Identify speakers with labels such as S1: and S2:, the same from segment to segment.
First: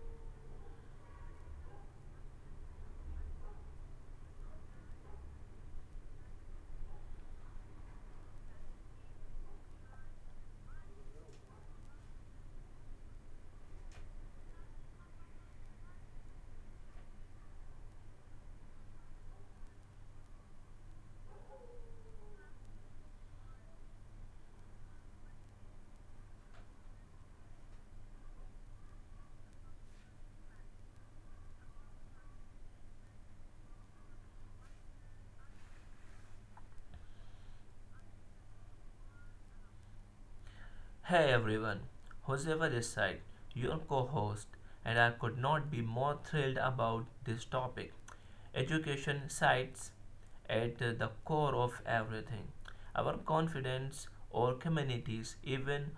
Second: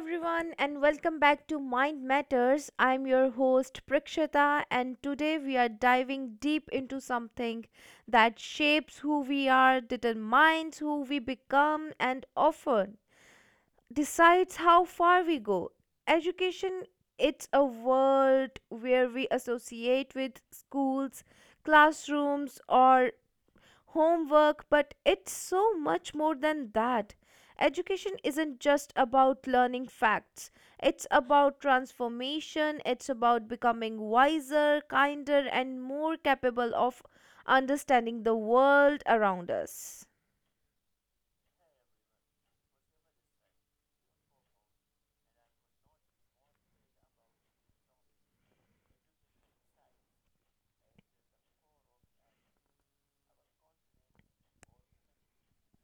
S1: everyone, and welcome back to Mind Matters. I'm your host Prakshita, and today we are diving deep into something that shapes who we are, determines who we become, and often decides how far we go. Education, it's a world where we associate with schools, classrooms, or homework, but it's so much more than that. Education isn't just about learning facts, it's about transformation, it's about becoming wiser, kinder, and more capable of understanding the world around us.
S2: Hey everyone, Joseva this side, your co host, and I could not be more thrilled about this topic. Education sites at the core of everything our confidence, our communities, even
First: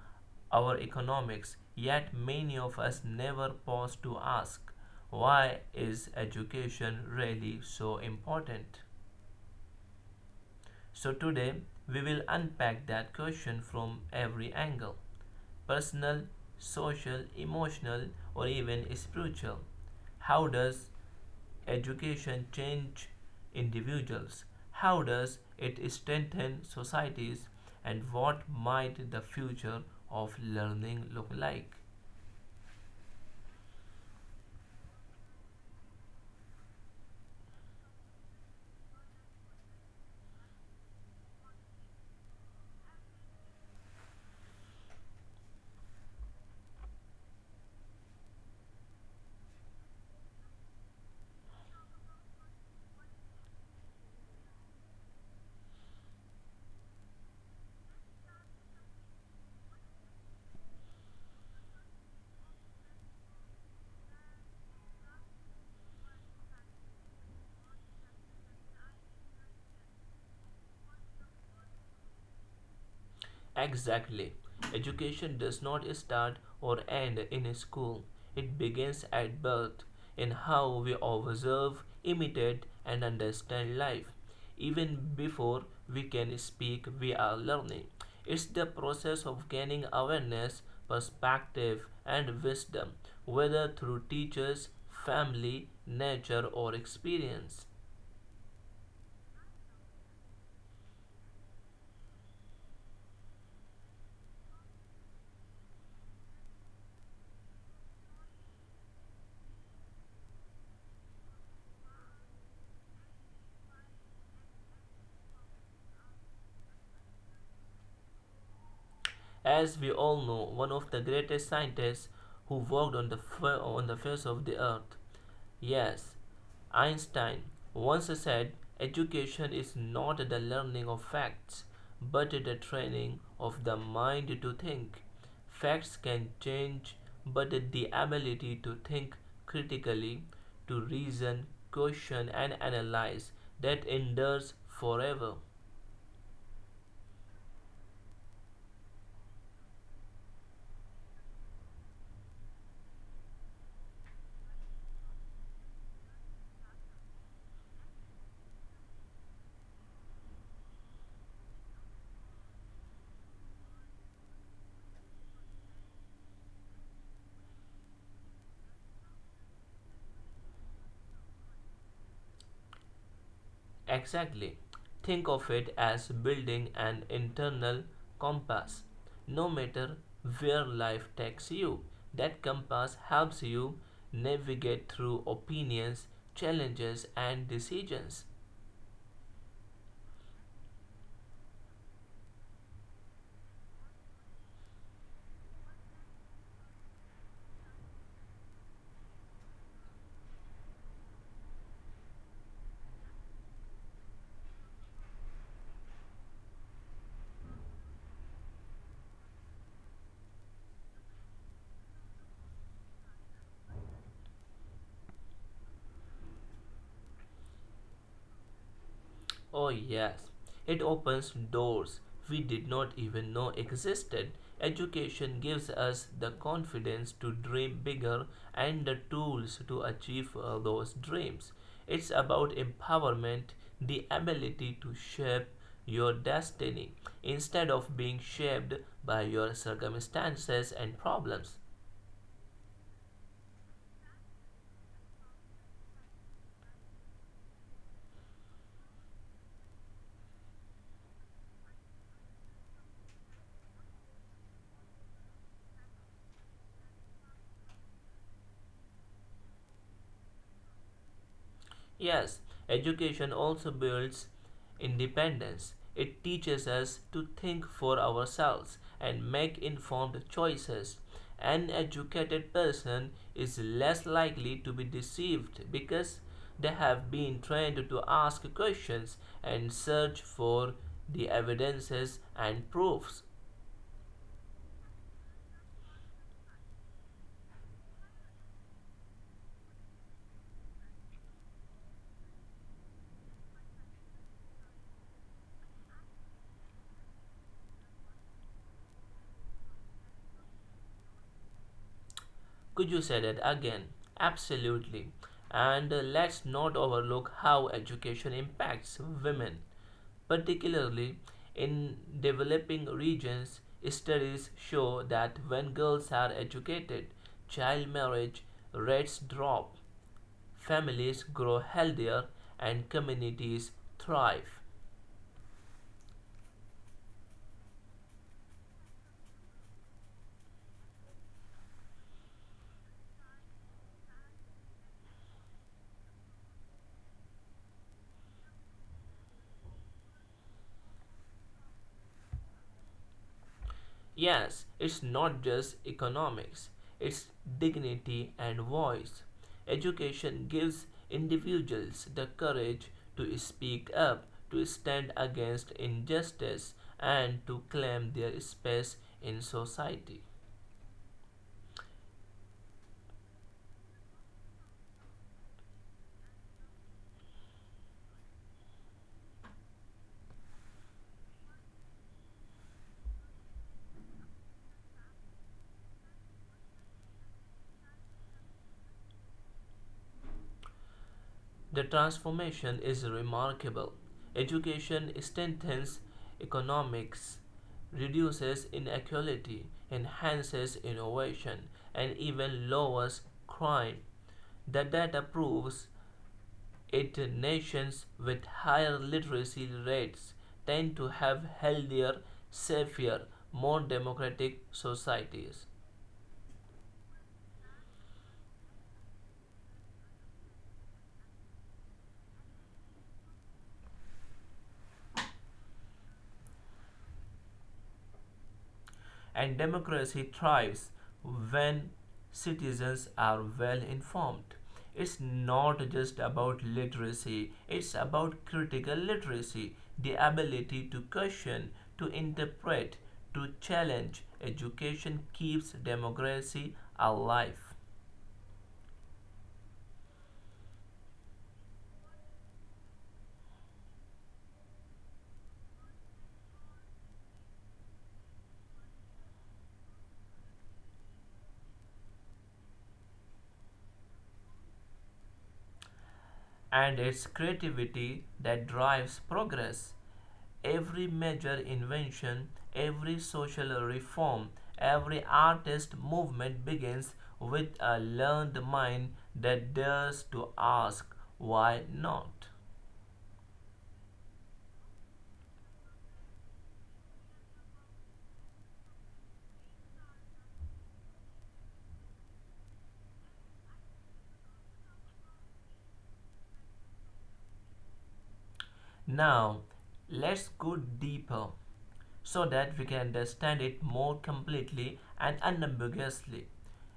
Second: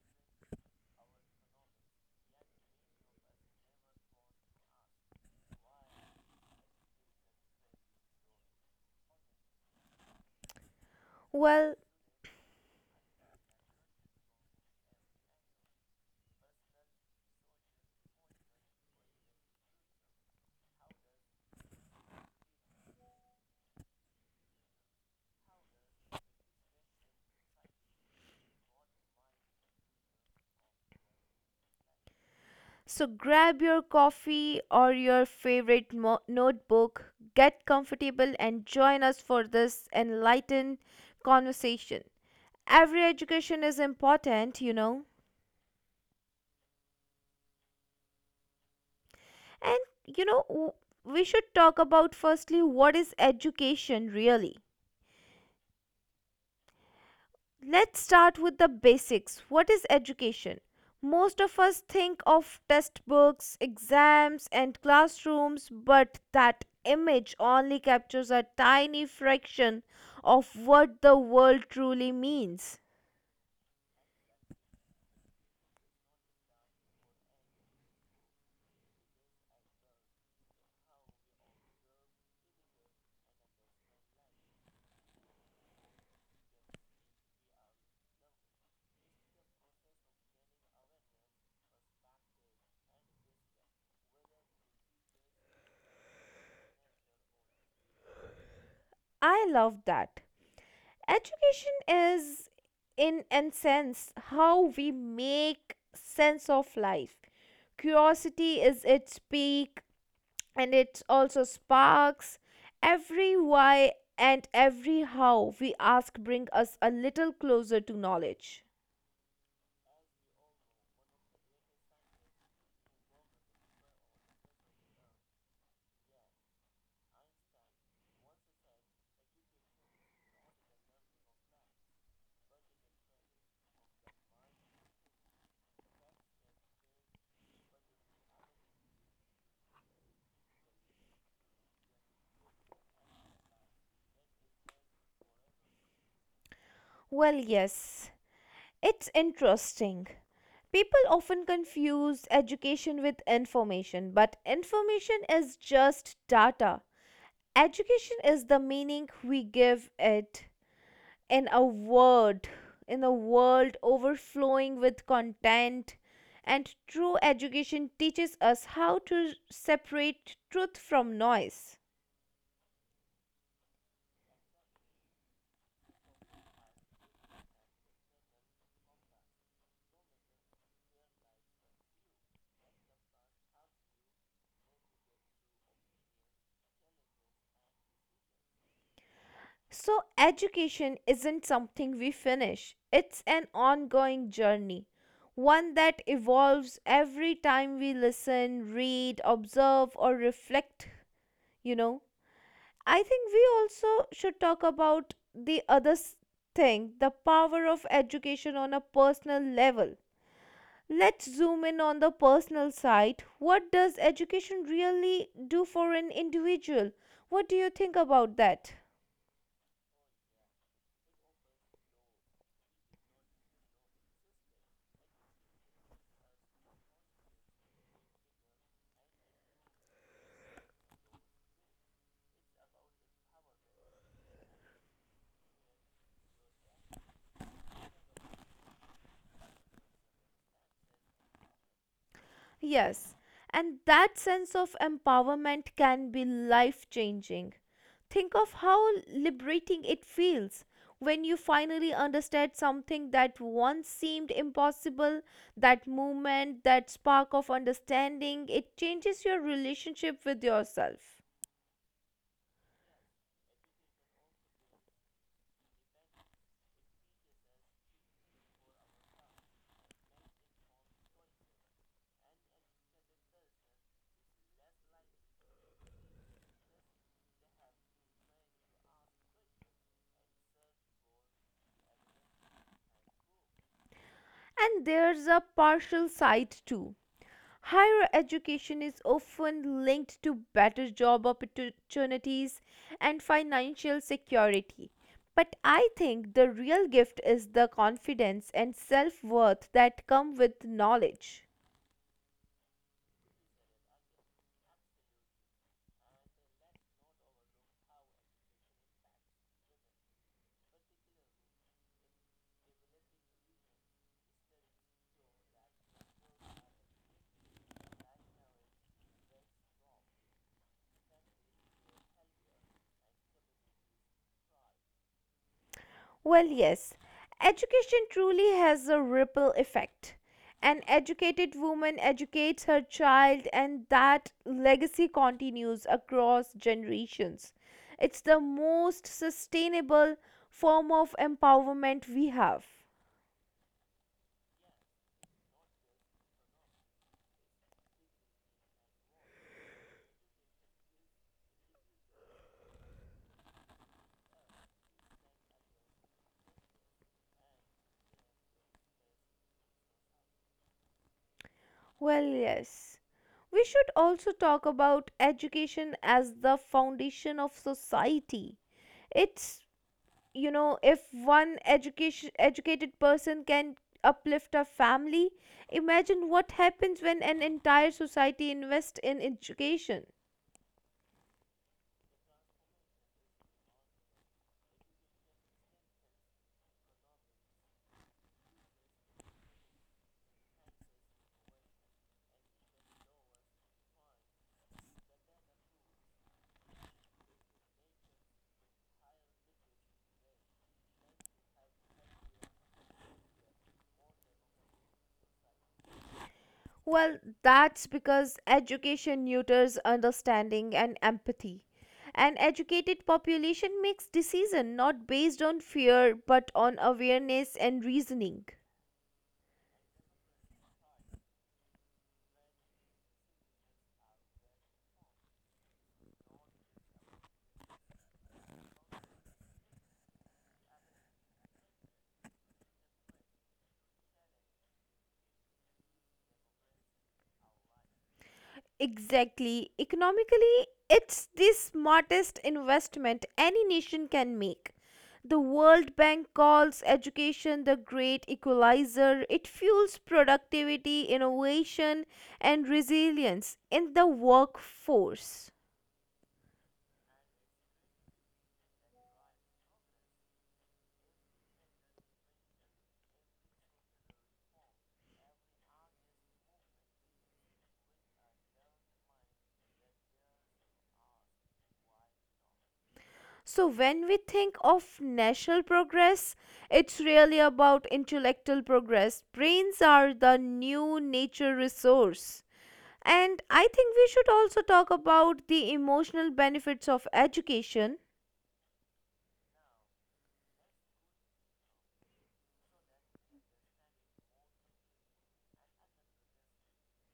S2: our economics. Yet many of us never pause to ask why is education really so important? So today
S1: Well,
S2: we will unpack that question from every angle personal, social, emotional, or even spiritual. How does education change individuals? How does it strengthen societies? And what might the future of learning look like?
S1: so grab your coffee or your favorite notebook, get comfortable, and join us for this enlightened conversation. Every education is important, And you know, w- We should talk about firstly, what is education really? Let's start with the basics. What is education? Most of us think of textbooks, exams, and classrooms, but that image only captures a tiny fraction of what the world truly means.
S2: Exactly. Education does not start or end in school. It begins at birth, in how we observe, imitate, and understand life. Even before we can speak, we are learning. It's the process of gaining awareness, perspective, and wisdom, whether through teachers, family, nature, or experience.
S1: I love that. Education is, in a sense, how we make sense of life. Curiosity is its peak, and it also sparks every why and every how we ask bring us a little closer to knowledge.
S2: As we all know, one of the greatest scientists who worked on the face of the earth. Yes, Einstein once said education is not the learning of facts, but the training of the mind to think. Facts can change, but the ability to think critically, to reason, question, and analyze that endures forever.
S1: Well, yes, it's interesting. People often confuse education with information, but information is just data. Education is the meaning we give it. in a word, in a world overflowing with content, and true education teaches us how to separate truth from noise.
S2: Exactly. Think of it as building an internal compass. No matter where life takes you, that compass helps you navigate through opinions, challenges, and decisions.
S1: So, education isn't something we finish, it's an ongoing journey, one that evolves every time we listen, read, observe, or reflect, you know. I think we also should talk about the other thing, the power of education on a personal level. Let's zoom in on the personal side. What does education really do for an individual? What do you think about that?
S2: Oh, yes. It opens doors we did not even know existed. Education gives us the confidence to dream bigger and the tools to achieve those dreams. It's about empowerment, the ability to shape your destiny instead of being shaped by your circumstances and problems.
S1: Yes, and that sense of empowerment can be life changing. Think of how liberating it feels when you finally understand something that once seemed impossible. That moment, that spark of understanding, it changes your relationship with yourself.
S2: Yes, education also builds independence. It teaches us to think for ourselves and make informed choices. An educated person is less likely to be deceived because they have been trained to ask questions and search for the evidences and proofs.
S1: And there's a partial side too. Higher education is often linked to better job opportunities and financial security. But I think the real gift is the confidence and self worth that come with knowledge.
S2: Could you say that again? Absolutely. And let's not overlook how education impacts women, particularly in developing regions. Studies show that when girls are educated, child marriage rates drop, families grow healthier, and communities thrive.
S1: Well, yes, education truly has a ripple effect. An educated woman educates her child, and that legacy continues across generations. It's the most sustainable form of empowerment we have.
S2: Yes, it's not just economics, it's dignity and voice. Education gives individuals the courage to speak up, to stand against injustice, and to claim their space in society.
S1: Well, yes. We should also talk about education as the foundation of society. It's, you know, if one education educated person can uplift a family, imagine what happens when an entire society invests in education.
S2: The transformation is remarkable. Education strengthens economics, reduces inequality, enhances innovation, and even lowers crime. The data proves it nations with higher literacy rates tend to have healthier, safer, more democratic societies.
S1: Well, that's because education nurtures understanding and empathy. An educated population makes decision not based on fear but on awareness and reasoning.
S2: And democracy thrives when citizens are well informed. It's not just about literacy, it's about critical literacy, the ability to question, to interpret, to challenge. Education keeps democracy alive.
S1: Exactly. Economically, it's the smartest investment any nation can make. The World Bank calls education the great equalizer. It fuels productivity, innovation, and resilience in the workforce.
S2: And it's creativity that drives progress. Every major invention, every social reform, every artist movement begins with a learned mind that dares to ask, why not?
S1: So, when we think of national progress, it's really about intellectual progress. Brains are the new nature resource. And I think we should also talk about the emotional benefits of education.
S2: Now, let's go deeper so that we can understand it more completely and unambiguously.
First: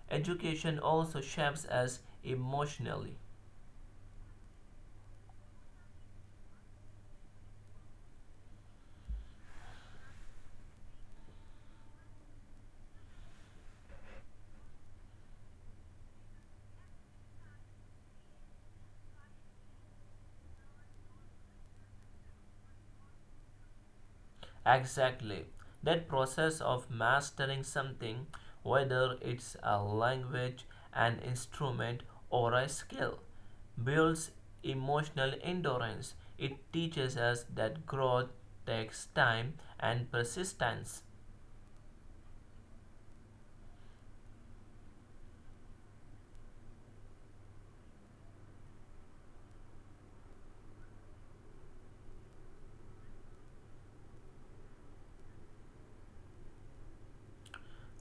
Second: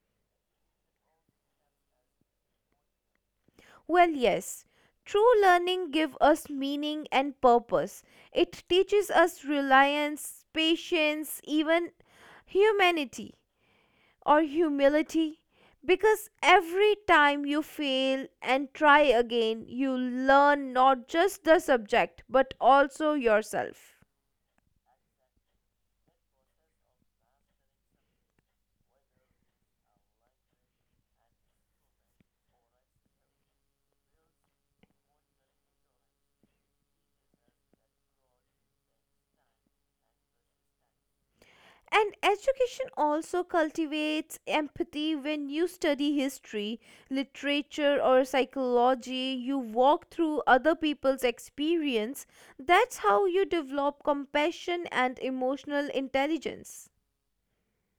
S2: Education also shapes us emotionally.
S1: Well, yes, true learning gives us meaning and purpose. It teaches us reliance, patience, even humanity or humility. Because every time you fail and try again, you learn not just the subject but also yourself.
S2: Exactly. That process of mastering something, whether it's a language, an instrument, or a skill, builds emotional endurance. It teaches us that growth takes time and persistence,
S1: And education also cultivates empathy when you study history, literature, or psychology. You walk through other people's experience. That's how you develop compassion and emotional intelligence.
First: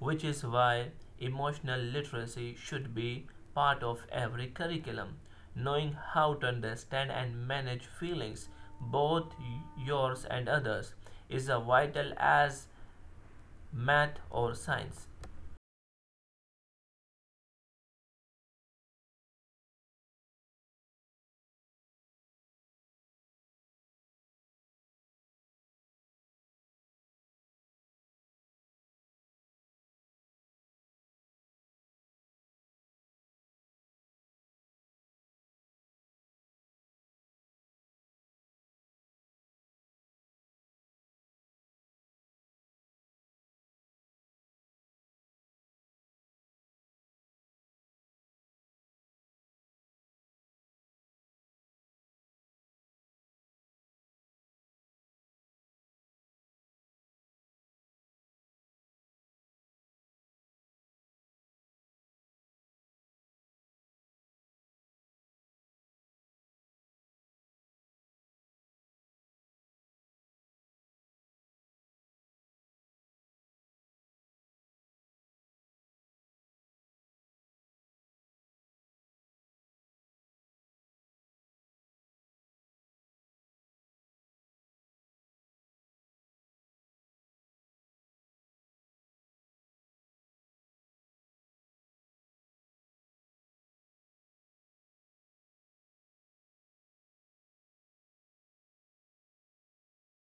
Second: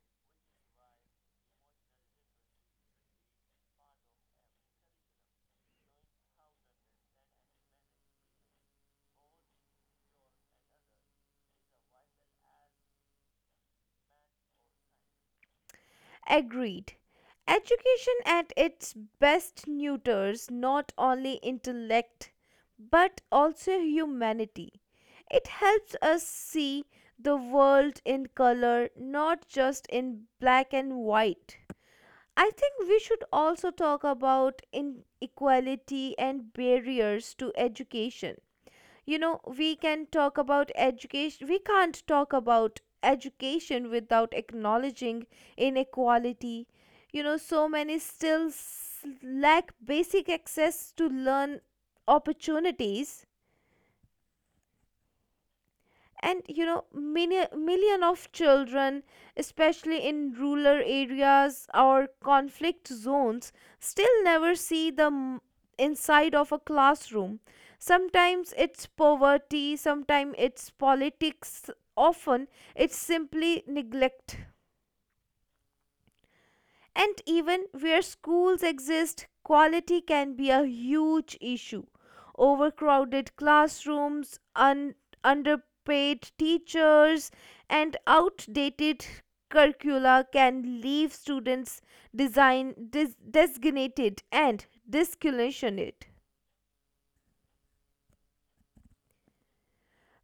S2: which is why emotional literacy should be part of every curriculum. Knowing how to understand and manage feelings, both yours and others, is a vital as math or science.
S1: Agreed. Education at its best neuters not only intellect but also humanity. It helps us see the world in color, not just in black and white. I think we should also talk about inequality and barriers to education. You know, we can talk about education, we can't talk about education without acknowledging inequality. You know, so many still lack basic access to learn opportunities. And you know, many million of children, especially in rural areas or conflict zones, still never see the inside of a classroom. Sometimes it's poverty, sometimes it's politics, often it's simply neglect. And even where schools exist, quality can be a huge issue. Overcrowded classrooms, underpaid teachers, and outdated curricula can leave students designated and discriminated.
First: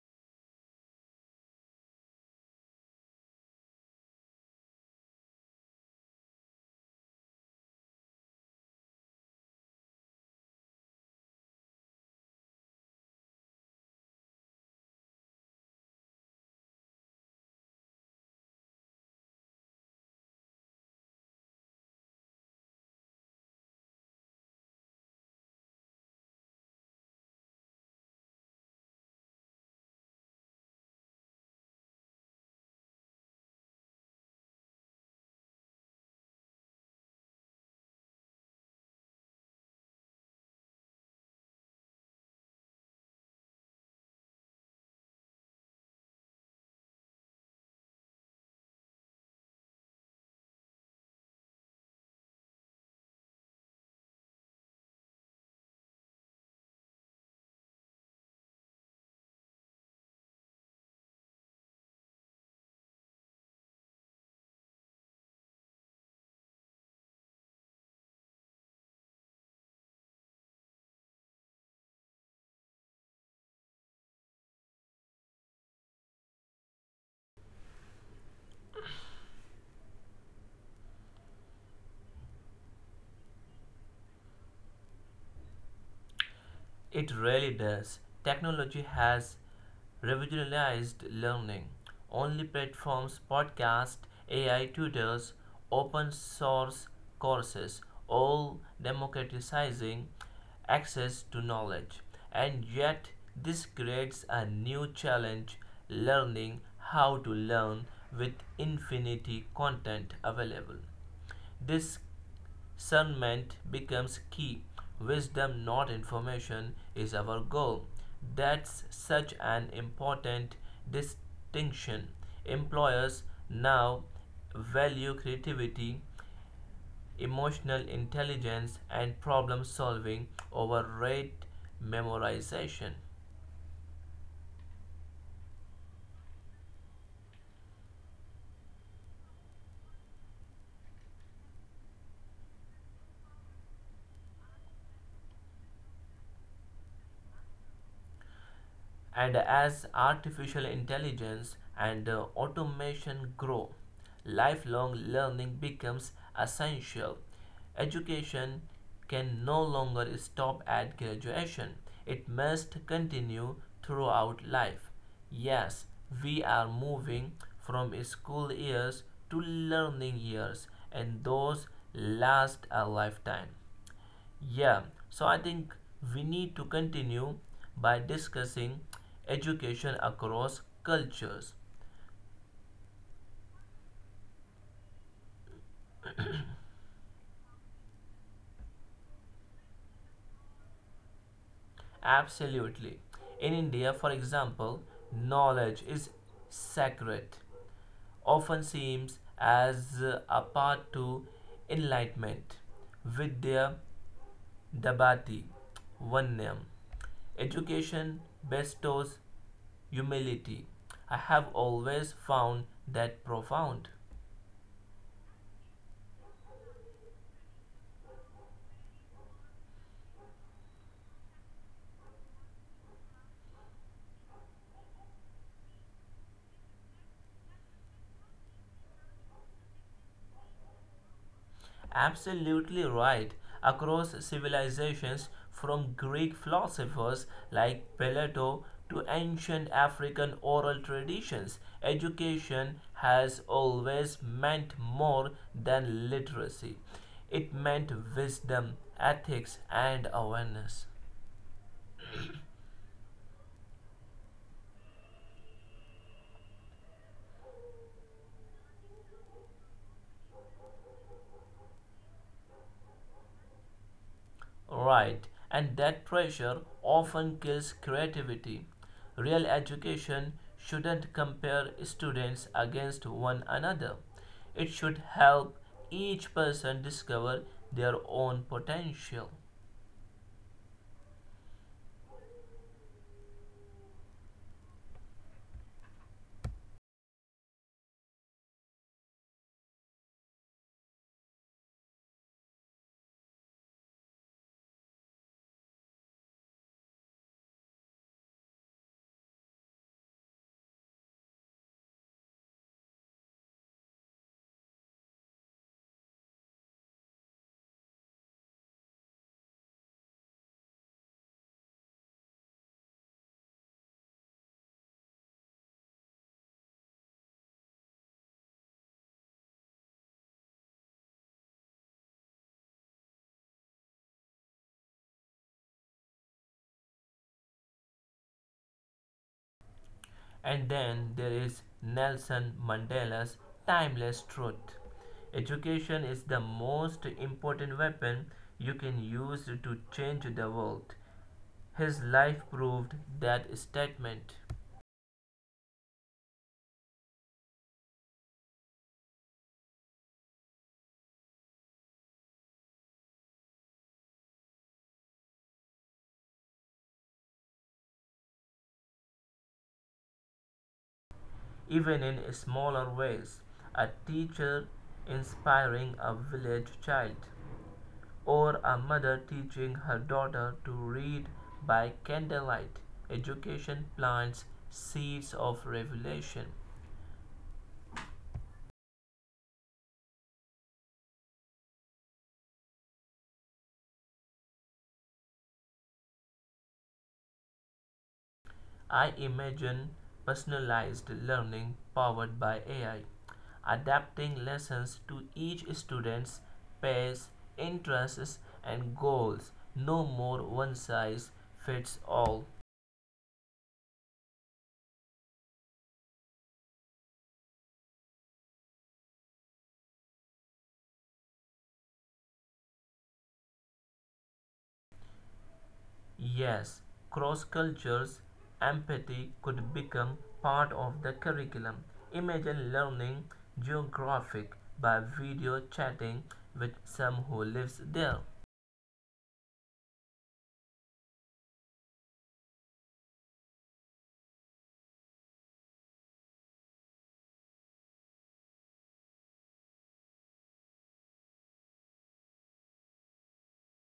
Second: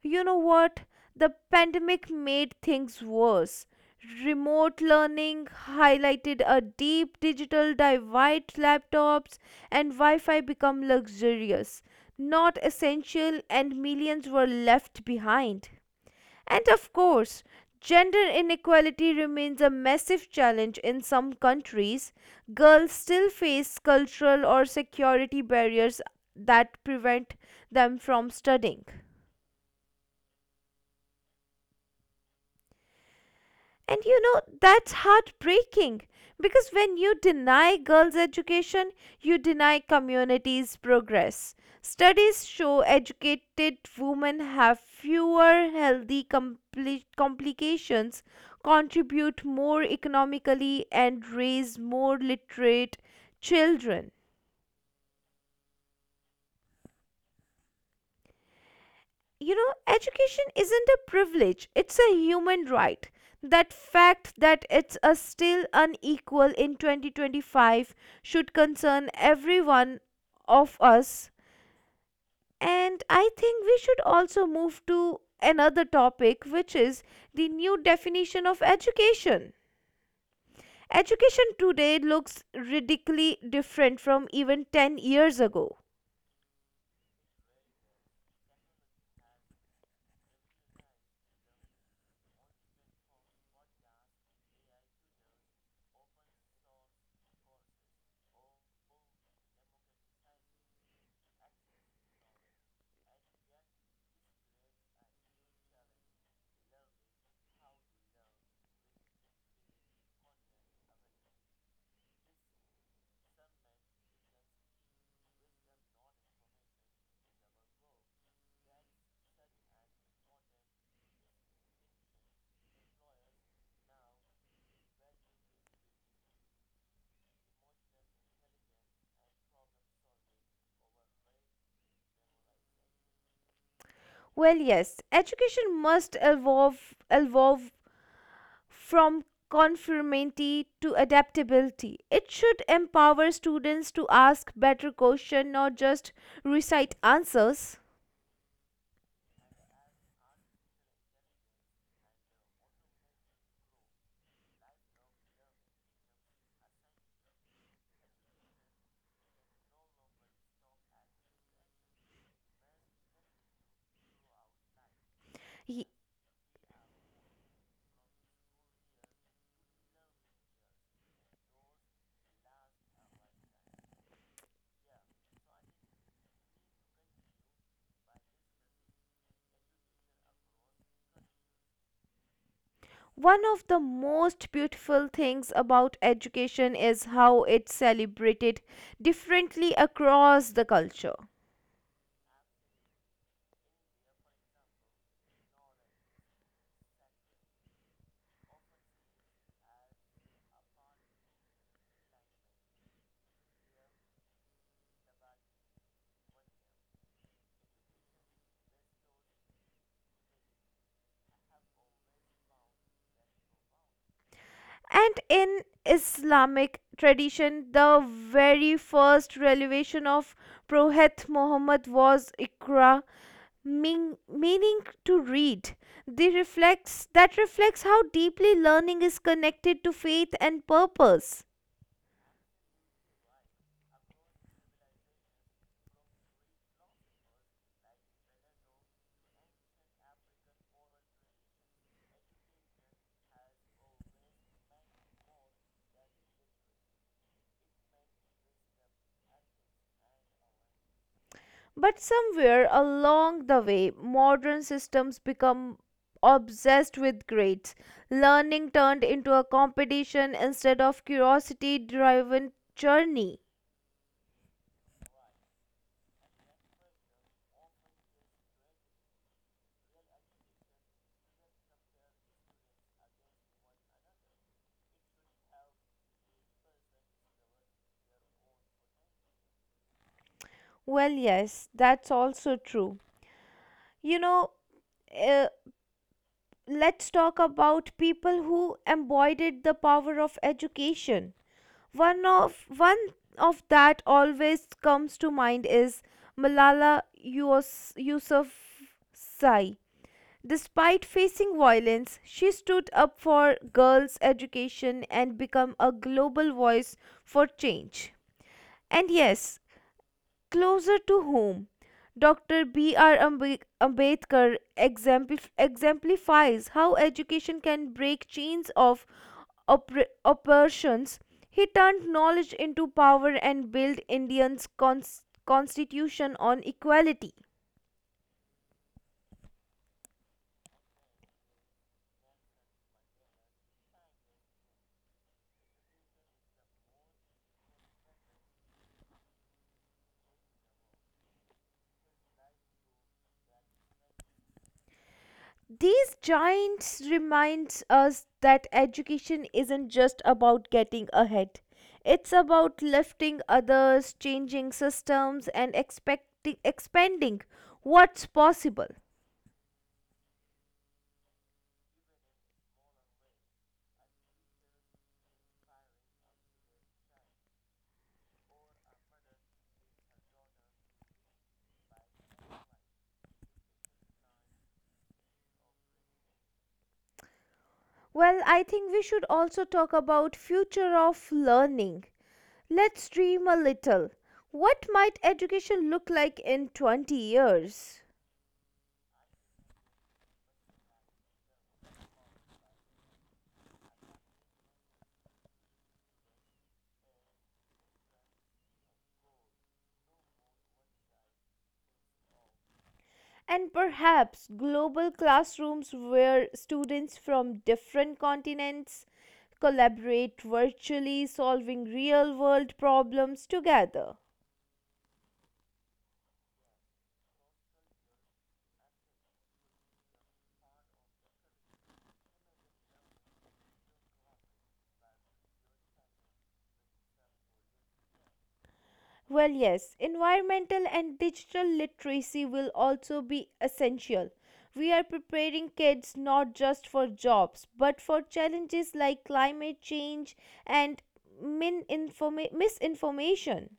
S1: You know what? The pandemic made things worse. Remote learning highlighted a deep digital divide. Laptops and Wi Fi become luxurious, not essential, and millions were left behind. And of course, gender inequality remains a massive challenge in some countries. Girls still face cultural or security barriers that prevent them from studying. And you know, that's heartbreaking because when you deny girls' education, you deny communities' progress. Studies show educated women have fewer healthy complications, contribute more economically, and raise more literate children. You know, education isn't a privilege, it's a human right. That fact that it's a still unequal in 2025 should concern everyone of us. And I think we should also move to another topic, which is the new definition of education. Education today looks radically different from even 10 years ago.
S2: It really does. Technology has revolutionized learning. Online platforms, podcasts, AI tutors, open source courses, all democratizing access to knowledge. And yet, this creates a new challenge learning how to learn with infinity content available. This discernment becomes key. Wisdom, not information, is our goal. That's such an important distinction. Employers now value creativity, emotional intelligence, and problem solving over rote memorization.
S1: Well, yes, education must evolve from conformity to adaptability. It should empower students to ask better questions, not just recite answers.
S2: And as artificial intelligence and automation grow, lifelong learning becomes essential. Education can no longer stop at graduation, it must continue throughout life. Yes,
S1: Ye-
S2: we are moving from school years to learning years, and those last a lifetime. Yeah, so I think we need to continue by discussing education across cultures.
S1: One of the most beautiful things about education is how it celebrated differently across the culture.
S2: Absolutely. In India, for example, knowledge is sacred, often seems as a path to enlightenment. Vidya Dabati Vanyam. Education bestows humility. I have always found that profound.
S1: And in Islamic tradition, the very first revelation of Prophet Muhammad was Iqra, meaning to read. That reflects how deeply learning is connected to faith and purpose.
S2: Absolutely right. Across civilizations, from Greek philosophers like Plato to ancient African oral traditions, education has always meant more than literacy. It meant wisdom, ethics, and awareness.
S1: But somewhere along the way, modern systems become obsessed with grades. Learning turned into a competition instead of curiosity driven journey.
S2: Right, and that pressure often kills creativity. Real education shouldn't compare students against one another. It should help each person discover their own potential.
S1: Well, yes, that's also true. You know, uh, let's talk about people who embodied the power of education. One of that always comes to mind is Malala Yousafzai. Despite facing violence, she stood up for girls' education and became a global voice for change. And yes, closer to home. Dr. B.R. Ambedkar exemplifies how education can break chains of oppressions. He turned knowledge into power and built Indians' constitution on equality.
S2: And then there is Nelson Mandela's timeless truth. Education is the most important weapon you can use to change the world. His life proved that statement.
S1: These giants reminds us that education isn't just about getting ahead. It's about lifting others, changing systems and expecting expanding what's possible.
S2: Even in smaller ways, a teacher inspiring a village child, or a mother teaching her daughter to read by candlelight, education plants seeds of revelation.
S1: Well, I think we should also talk about future of learning. Let's dream a little. What might education look like in 20 years?
S2: I imagine personalized learning powered by AI, adapting lessons to each student's pace, interests, and goals. No more one size fits all.
S1: And perhaps global classrooms where students from different continents collaborate virtually, solving real world problems together.
S2: Yes, cross cultures empathy could become part of the curriculum. Imagine learning geographic by video chatting with some who lives there.
S1: Well, yes, environmental and digital literacy will also be essential. We are preparing kids not just for jobs, but for challenges like climate change and misinformation.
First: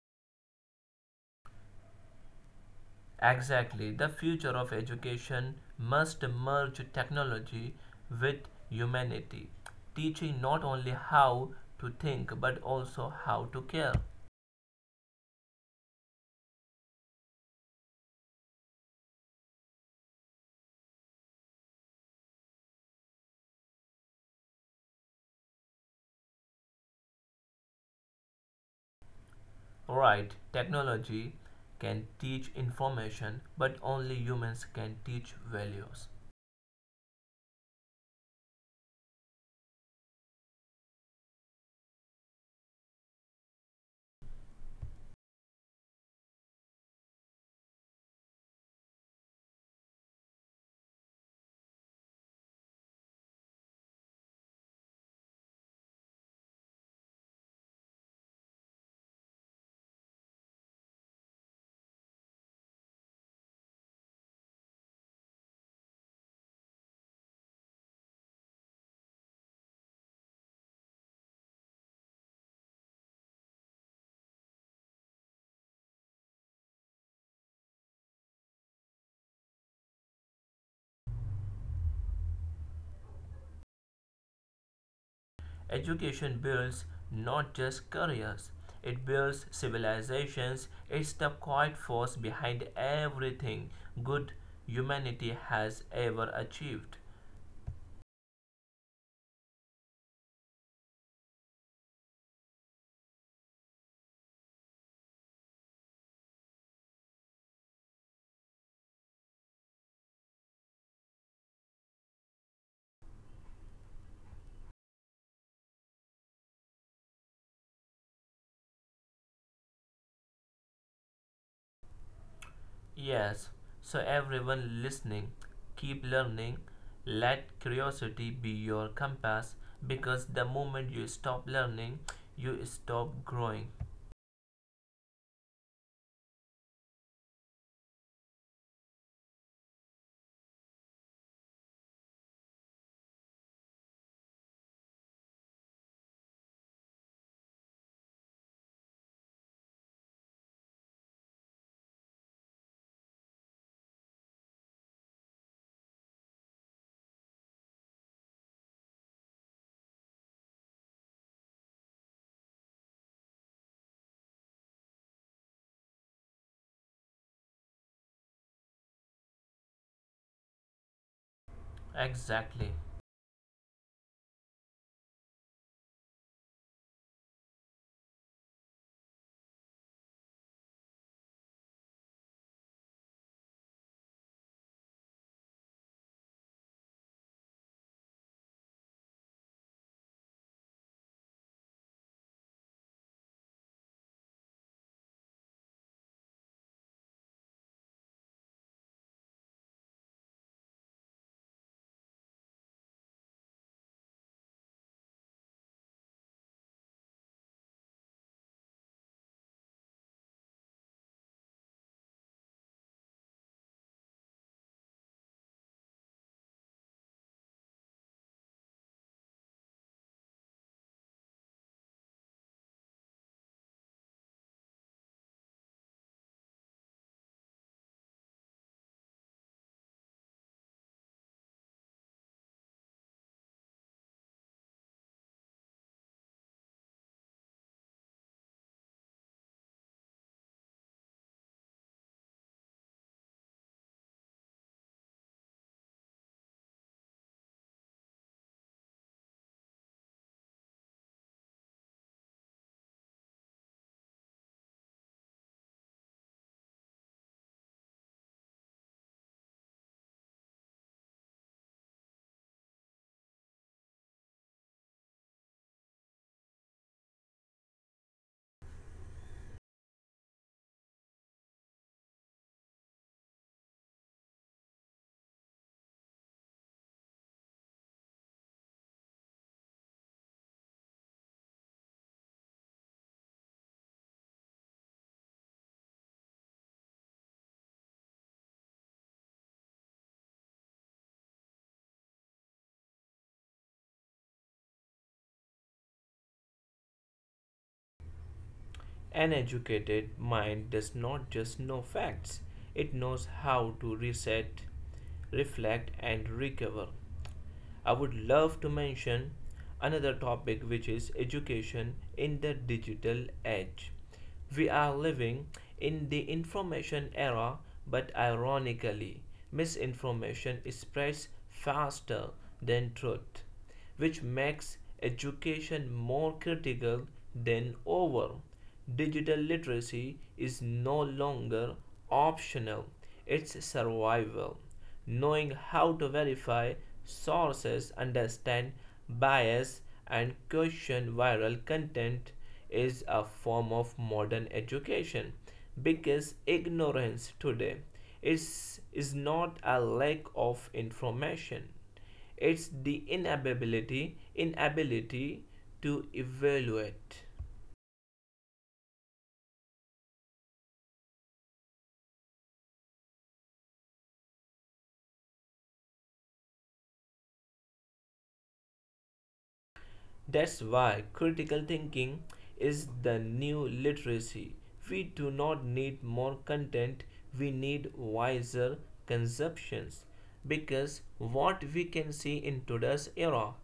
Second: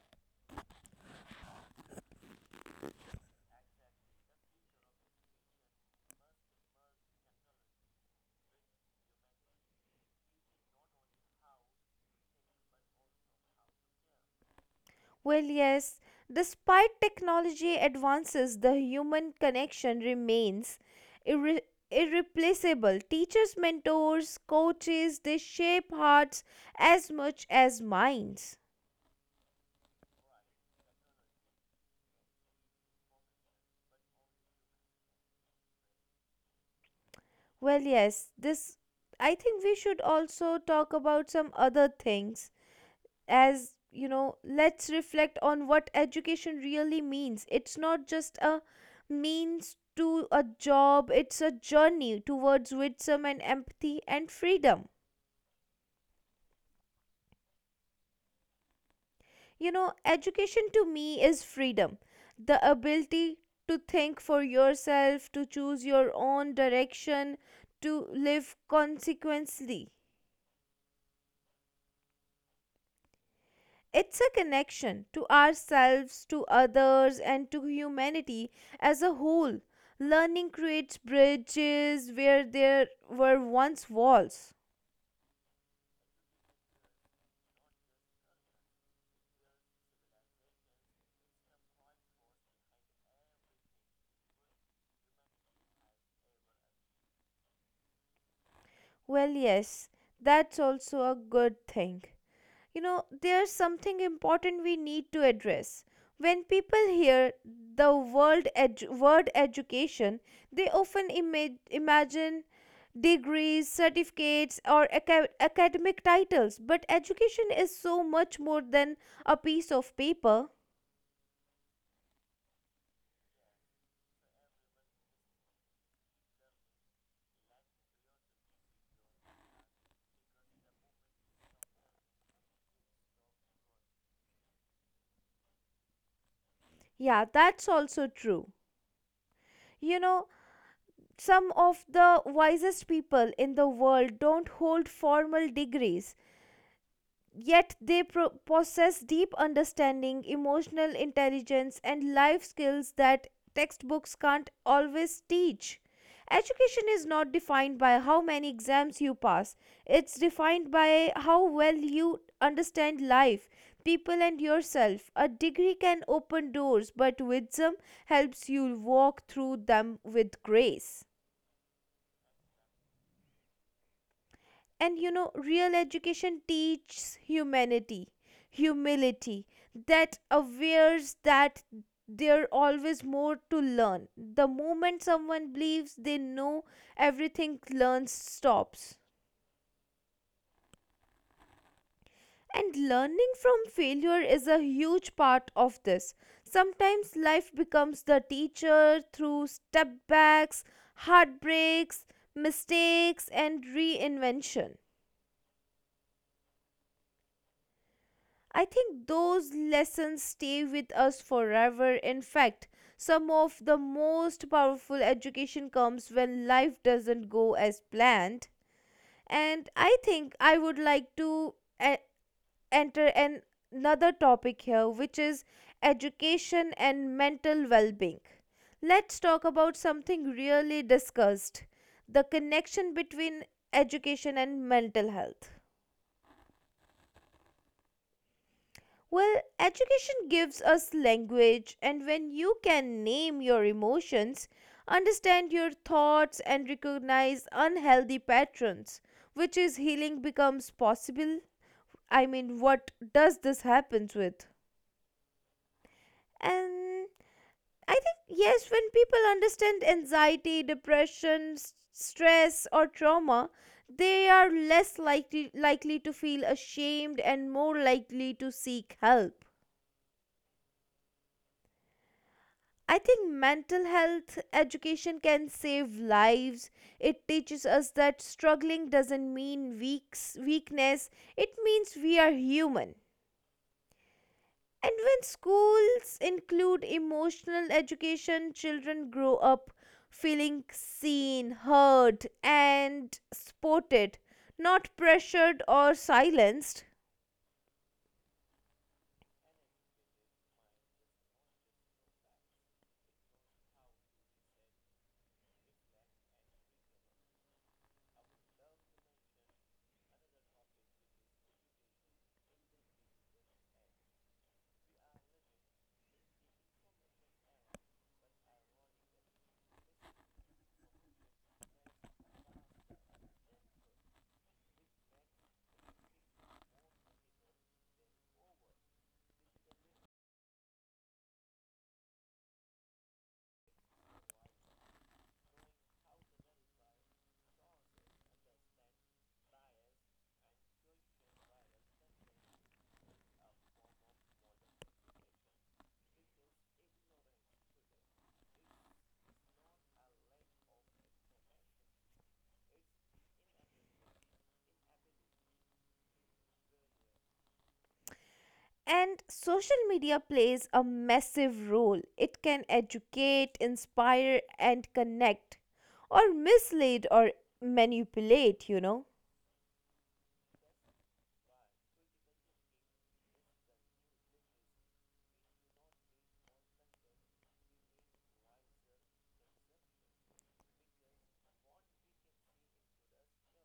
S2: Exactly, the future of education must merge technology with humanity, teaching not only how to think but also how to care.
S1: Well, yes, despite technology advances, the human connection remains irre- irreplaceable. Teachers, mentors, coaches, they shape hearts as much as minds.
S2: Right, technology can teach information, but only humans can teach values.
S1: Well, yes, this I think we should also talk about some other things. As you know, let's reflect on what education really means. It's not just a means to a job, it's a journey towards wisdom and empathy and freedom. You know, education to me is freedom, the ability to think for yourself, to choose your own direction, to live consequently. It's a connection to ourselves, to others, and to humanity as a whole. Learning creates bridges where there were once walls.
S2: Education builds not just careers, it builds civilizations. It's the quiet force behind everything good humanity has ever achieved.
S1: Well, yes, that's also a good thing. You know, there's something important we need to address. When people hear the word education, they often imagine degrees, certificates, or academic titles, but education is so much more than a piece of paper.
S2: Yes, so everyone listening, keep learning. Let curiosity be your compass because the moment you stop learning, you stop growing.
S1: Yeah, that's also true. You know, some of the wisest people in the world don't hold formal degrees. Yet they possess deep understanding, emotional intelligence, and life skills that textbooks can't always teach. Education is not defined by how many exams you pass, it's defined by how well you understand life, people, and yourself. A degree can open doors, but wisdom helps you walk through them with grace.
S2: Exactly.
S1: And you know, real education teaches humanity, humility, that awares that there always more to learn. The moment someone believes they know everything, learns stops. And learning from failure is a huge part of this. Sometimes life becomes the teacher through step backs, heartbreaks, mistakes, and reinvention. I think those lessons stay with us forever. In fact, some of the most powerful education comes when life doesn't go as planned. And I think I would like to e- enter another topic here, which is education and mental well being. Let's talk about something really discussed, the connection between education and mental health. Well, education gives us language, and when you can name your emotions, understand your thoughts, and recognize unhealthy patterns, which is healing becomes possible. I mean, what does this happens with? And I think, yes, when people understand anxiety, depression, stress, or trauma, they are likely to feel ashamed and more likely to seek help. I think mental health education can save lives. It teaches us that struggling doesn't mean weakness, it means we are human. And when schools include emotional education, children grow up feeling seen, heard, and supported, not pressured or silenced.
S2: An educated mind does not just know facts, it knows how to reset, reflect, and recover. I would love to mention another topic, which is education in the digital age. We are living in the information era, but ironically, misinformation spreads faster than truth which makes education more critical than ever. Digital literacy is no longer optional, it's survival. Knowing how to verify sources, understand bias, and question viral content is a form of modern education because ignorance today is not a lack of information it's the inability to evaluate.
S1: And social media plays a massive role. It can educate, inspire, and connect, or mislead or manipulate, you know.
S2: That's why critical thinking is the new literacy. We do not need more content, we need wiser consumptions. Because what we can see in today's era,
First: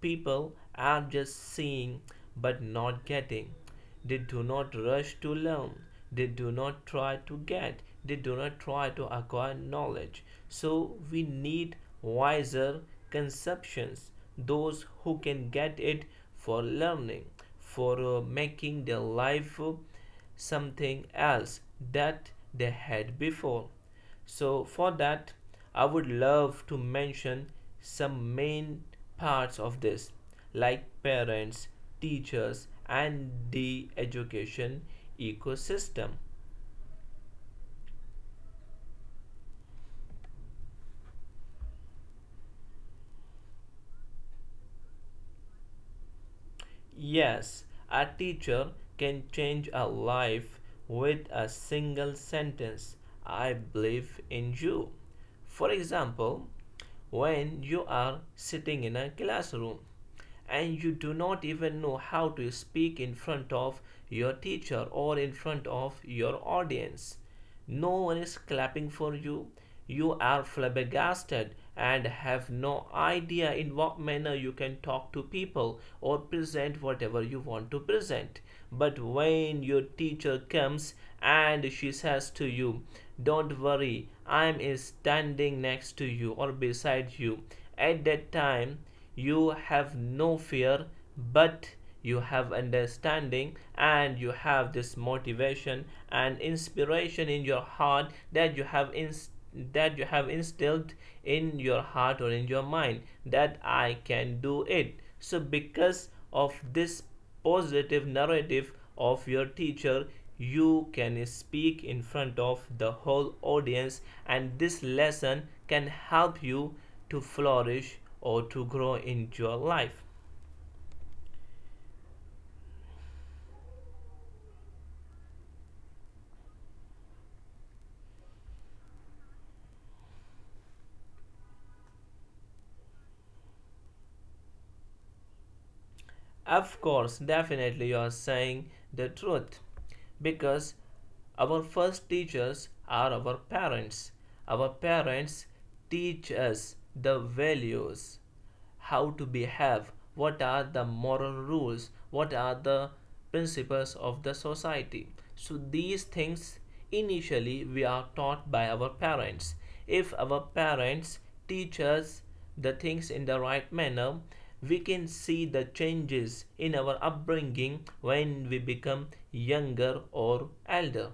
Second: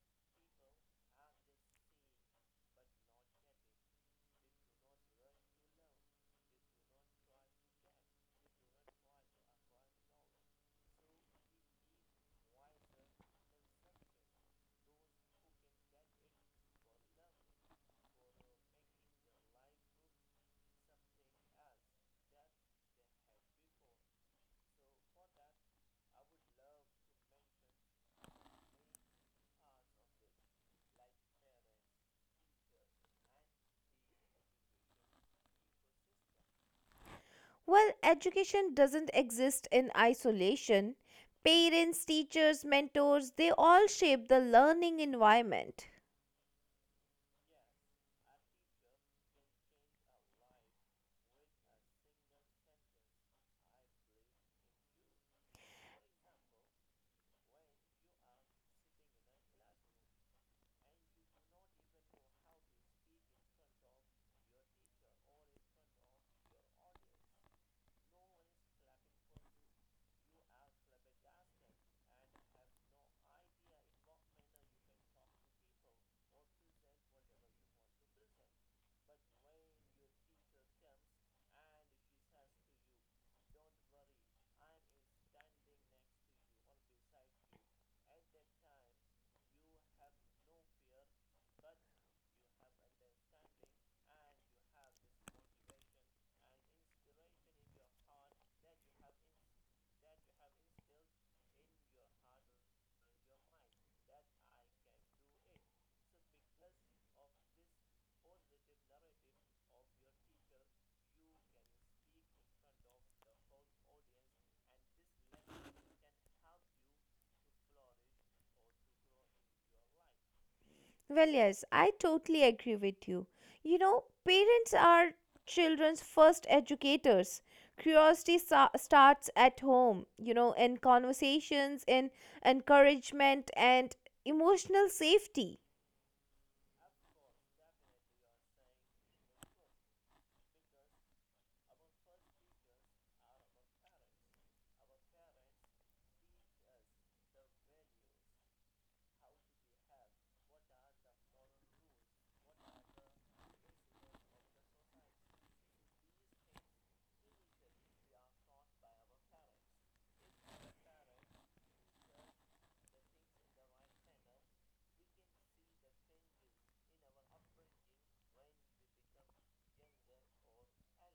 S2: people are just seeing but not getting. They do not rush to learn. They do not try to get. They do not try to acquire knowledge. So we need wiser conceptions, those who can get it for learning, for making their life something else that they had before. So for that, I would love to mention some main parts of this, like parents, teachers, and the education ecosystem.
S1: Well, education doesn't exist in isolation. Parents, teachers, mentors, they all shape the learning environment.
S2: Yes, a teacher can change a life with a single sentence I believe in you. For example, when you are sitting in a classroom and you do not even know how to speak in front of your teacher or in front of your audience. No one is clapping for you. You are flabbergasted and have no idea in what manner you can talk to people or present whatever you want to present. But when your teacher comes and she says to you, Don't worry, I am standing next to you or beside you, at that time you have no fear but you have understanding and you have this motivation and inspiration in your heart that you have that you have instilled in your heart or in your mind that I can do it. So because of this positive narrative of your teacher, you can speak in front of the whole audience and this lesson can help you to flourish or to grow in your life.
S1: Well, yes, I totally agree with you. You know, parents are children's first educators. Starts at home, you know, in conversations, in encouragement, and emotional safety.
S2: Of course, definitely you are saying the truth because our first teachers are our parents. Our parents teach us the values, how to behave, what are the moral rules, what are the principles of the society. So, these things initially we are taught by our parents. If our parents teach us the things in the right manner, we can see the changes in our upbringing when we become younger or elder.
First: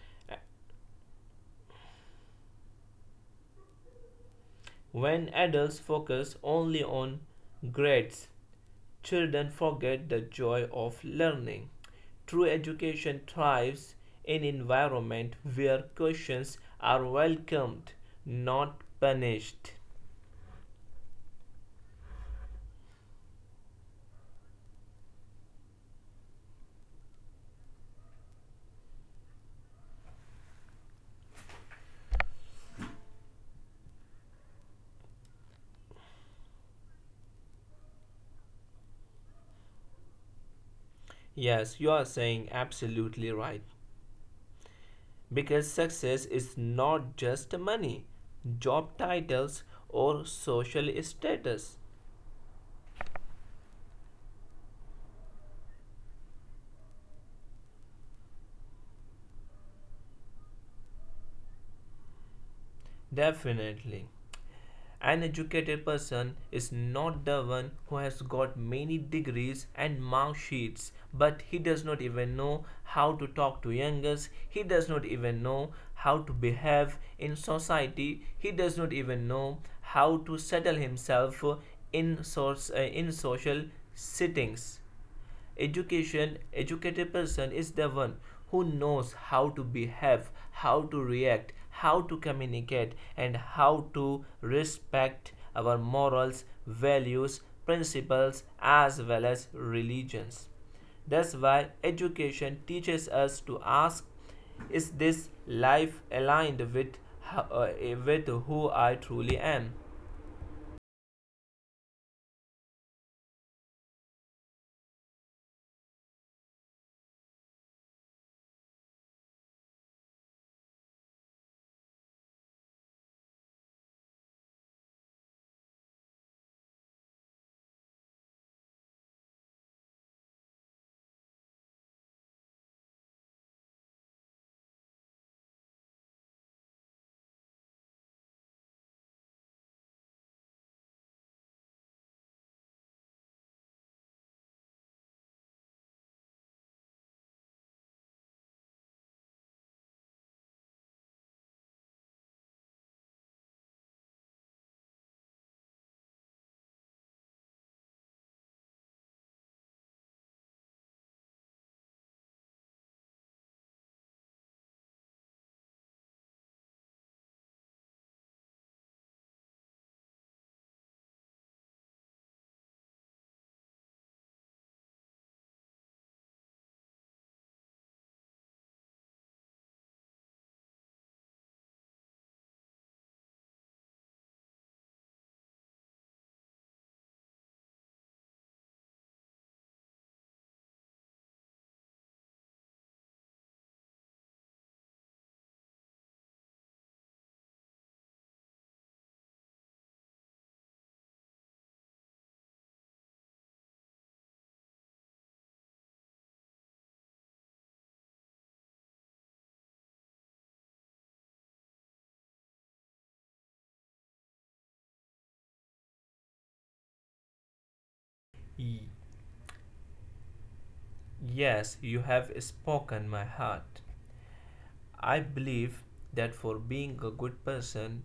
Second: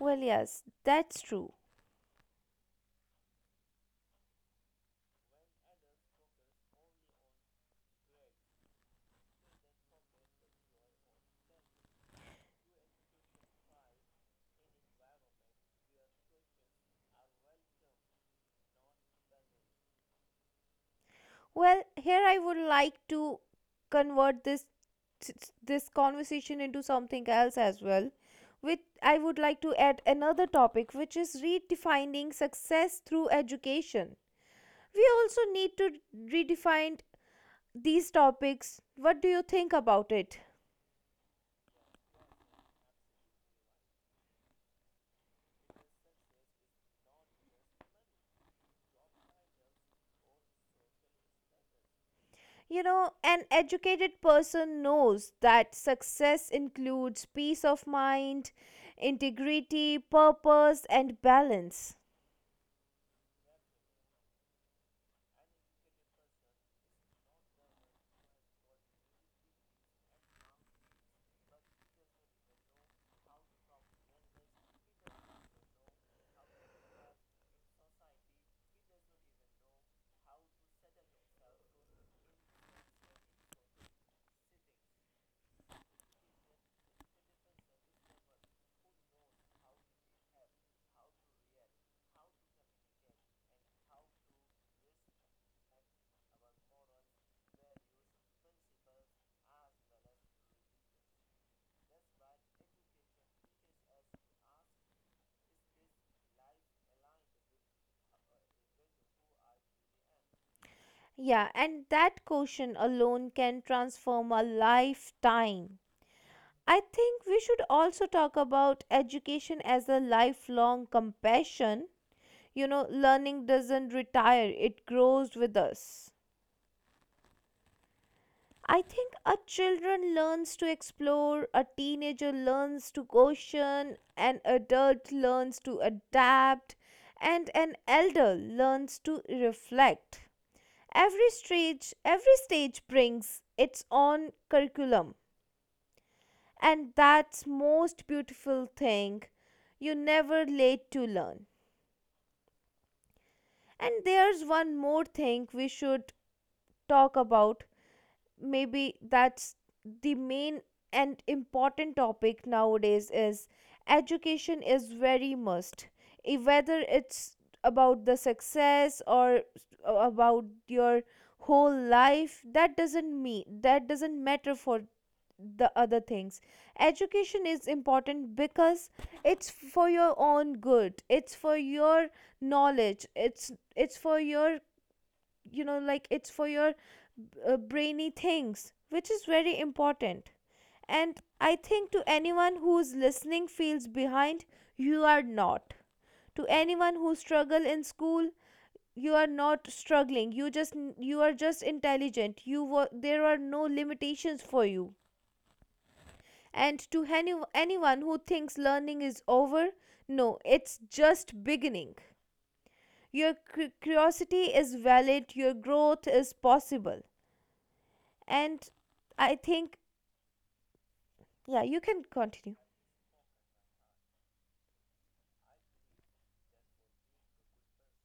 S1: Well, yes, that's true.
S2: When adults focus only on grades, children forget the joy of learning. True education thrives in an environment where questions are welcomed, not punished.
S1: Well, here I would like to convert this conversation into something else as well. With I would like to add another topic which is redefining success through education. We also need to redefine these topics. What do you think about it?
S2: Yes, you are saying absolutely right. Because success is not just money, job titles, or social status.
S1: You know, an educated person knows that success includes peace of mind, integrity, purpose, and balance.
S2: Definitely. An educated person is not the one who has got many degrees and mark sheets, but he does not even know how to talk to youngers, he does not even know how to behave in society, he does not even know how to settle himself in social settings. Education, educated person is the one who knows how to behave, how to react, how to communicate, and how to respect our morals, values, principles, as well as religions. That's why education teaches us to ask is this life aligned uh, with who I truly am?
S1: Yeah, and that quotient alone can transform a lifetime. I think we should also talk about education as a lifelong compassion. You know, learning doesn't retire, it grows with us. I think a children learns to explore, a teenager learns to caution, an adult learns to adapt, and an elder learns to reflect. Every stage brings its own curriculum, and that's most beautiful thing. You never late to learn. And there's one more thing we should talk about. Maybe that's the main and important topic nowadays is education is very must. Whether it's about the success or about your whole life, that doesn't mean, that doesn't matter for the other things. Education is important because it's for your own good, it's for your knowledge, it's for your, you know, like it's for your brainy things, which is very important. And I think, to anyone who's listening feels behind, you are not. To anyone who struggle in school, you are not struggling, you just, you are just intelligent. You were, there are no limitations for you. And to anyone who thinks learning is over, no, it's just beginning. Curiosity is valid, your growth is possible. And I think, yeah,
S2: Yes,
S1: you
S2: you
S1: can
S2: have
S1: continue.
S2: spoken my heart. I believe that for being a good person,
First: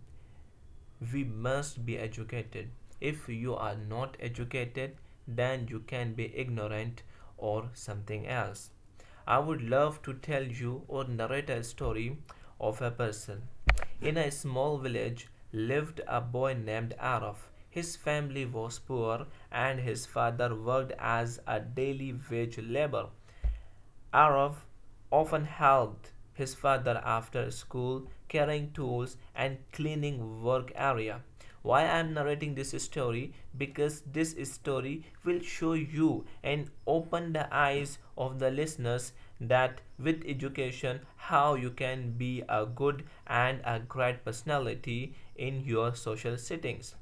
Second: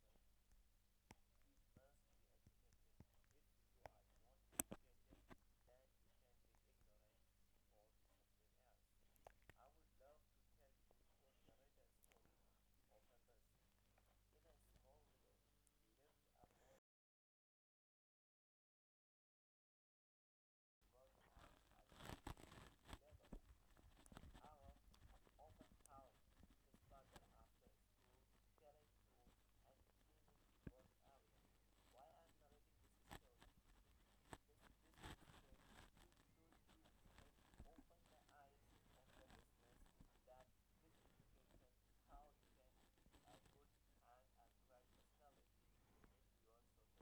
S2: we must be educated. If you are not educated, then you can be ignorant or something else. I would love to tell you or narrate a story of a person. In a small village lived a boy named Araf. His family was poor and his father worked as a daily wage laborer. Araf often helped his father after school, carrying tools and cleaning work area. Why I am narrating this story? Because this story will show you and open the eyes of the listeners that with education how you can be a good and a great personality in your social settings.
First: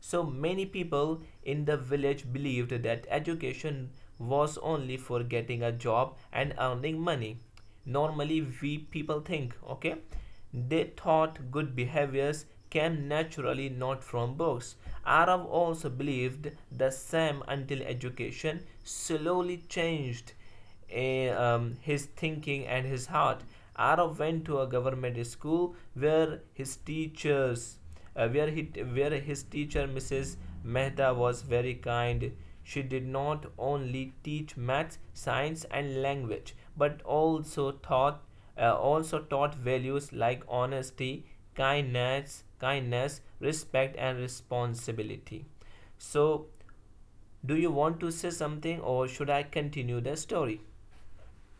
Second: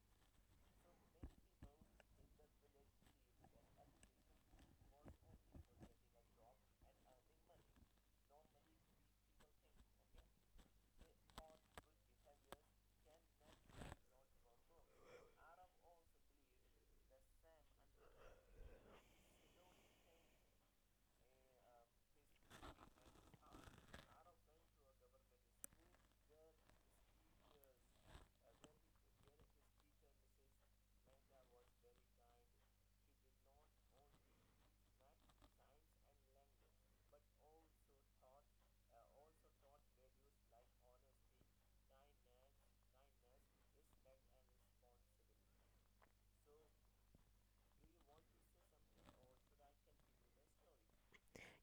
S2: So many people in the village believed that education was only for getting a job and earning money. Normally, we people think, okay, they thought good behaviors came naturally not from books. Arab also believed the same until education slowly changed a his thinking and his heart. Arav went to a government school where his teachers, where he, where his teacher Mrs. Mehta was very kind. She did not only teach maths, science, and language, but also taught values like honesty, kindness, respect, and responsibility. So, do you want to say something, or should I continue the story?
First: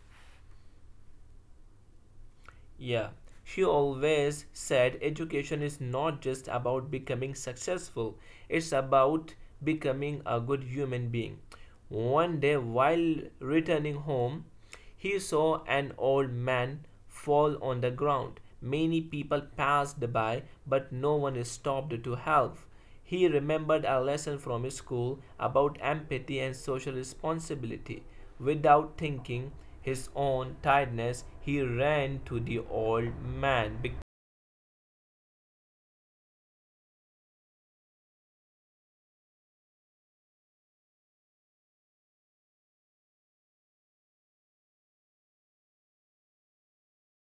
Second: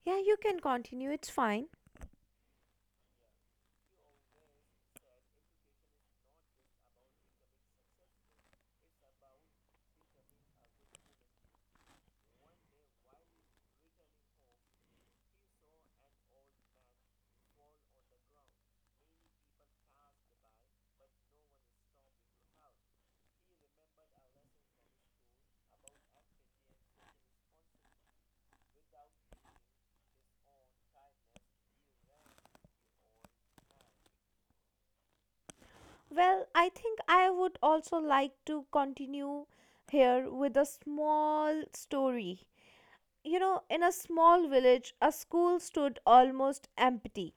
S1: Yeah, you can continue. It's fine.
S2: Yeah, she always said education is not just about becoming successful, it's about becoming a good human being. One day, while returning home, he saw an old man fall on the ground. Many people passed by, but no one stopped to help. He remembered a lesson from his school about empathy and social responsibility. Without thinking his own tiredness, he ran to the old man.
S1: Well, I think I would also like to continue here with a small story. You know, in a small village, a school stood almost empty.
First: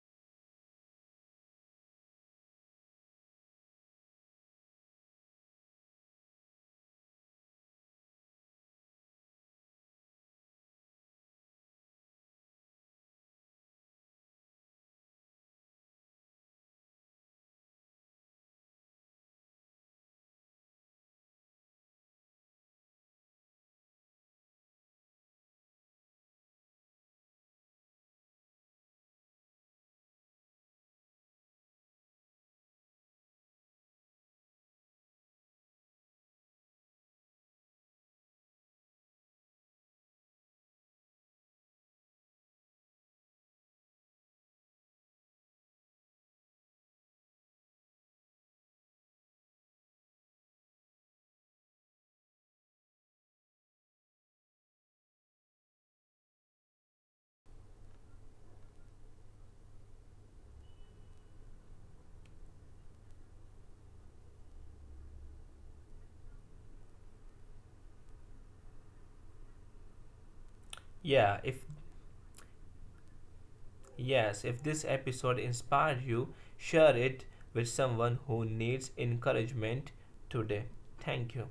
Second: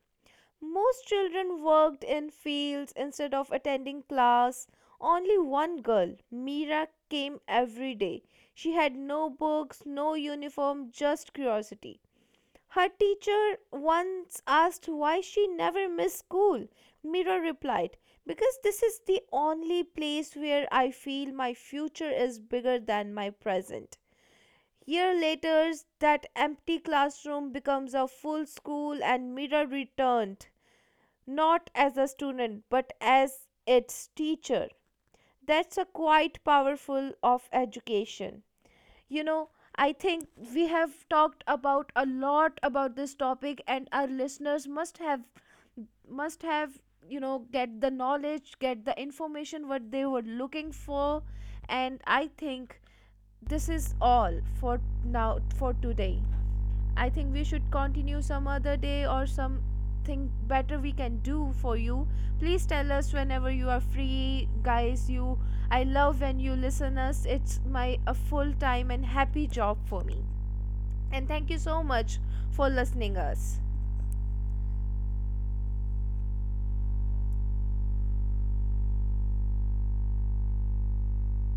S1: Most children worked in fields instead of attending class. Only one girl, Mira, came every day. She had no books, no uniform, just curiosity. Her teacher once asked why she never missed school. Mira replied, "Because this is the only place where I feel my future is bigger than my present." Year later, that empty classroom becomes a full school, and Mira returned, not as a student, but as its teacher. That's a quite powerful of education, you know. I think we have talked about a lot about this topic, and our listeners must have, must have, you know, get the knowledge, get the information what they were looking for. And I think this is all for now, for today. I think we should continue some other day, or something better we can do for you. Please tell us whenever you are free, guys. You, I love when you listen us. It's my a full-time and happy job for me. And
S2: Yeah.
S1: thank you
S2: if
S1: so much for listening us.
S2: yes, if this episode inspired you, share it with someone who needs encouragement today. Thank you.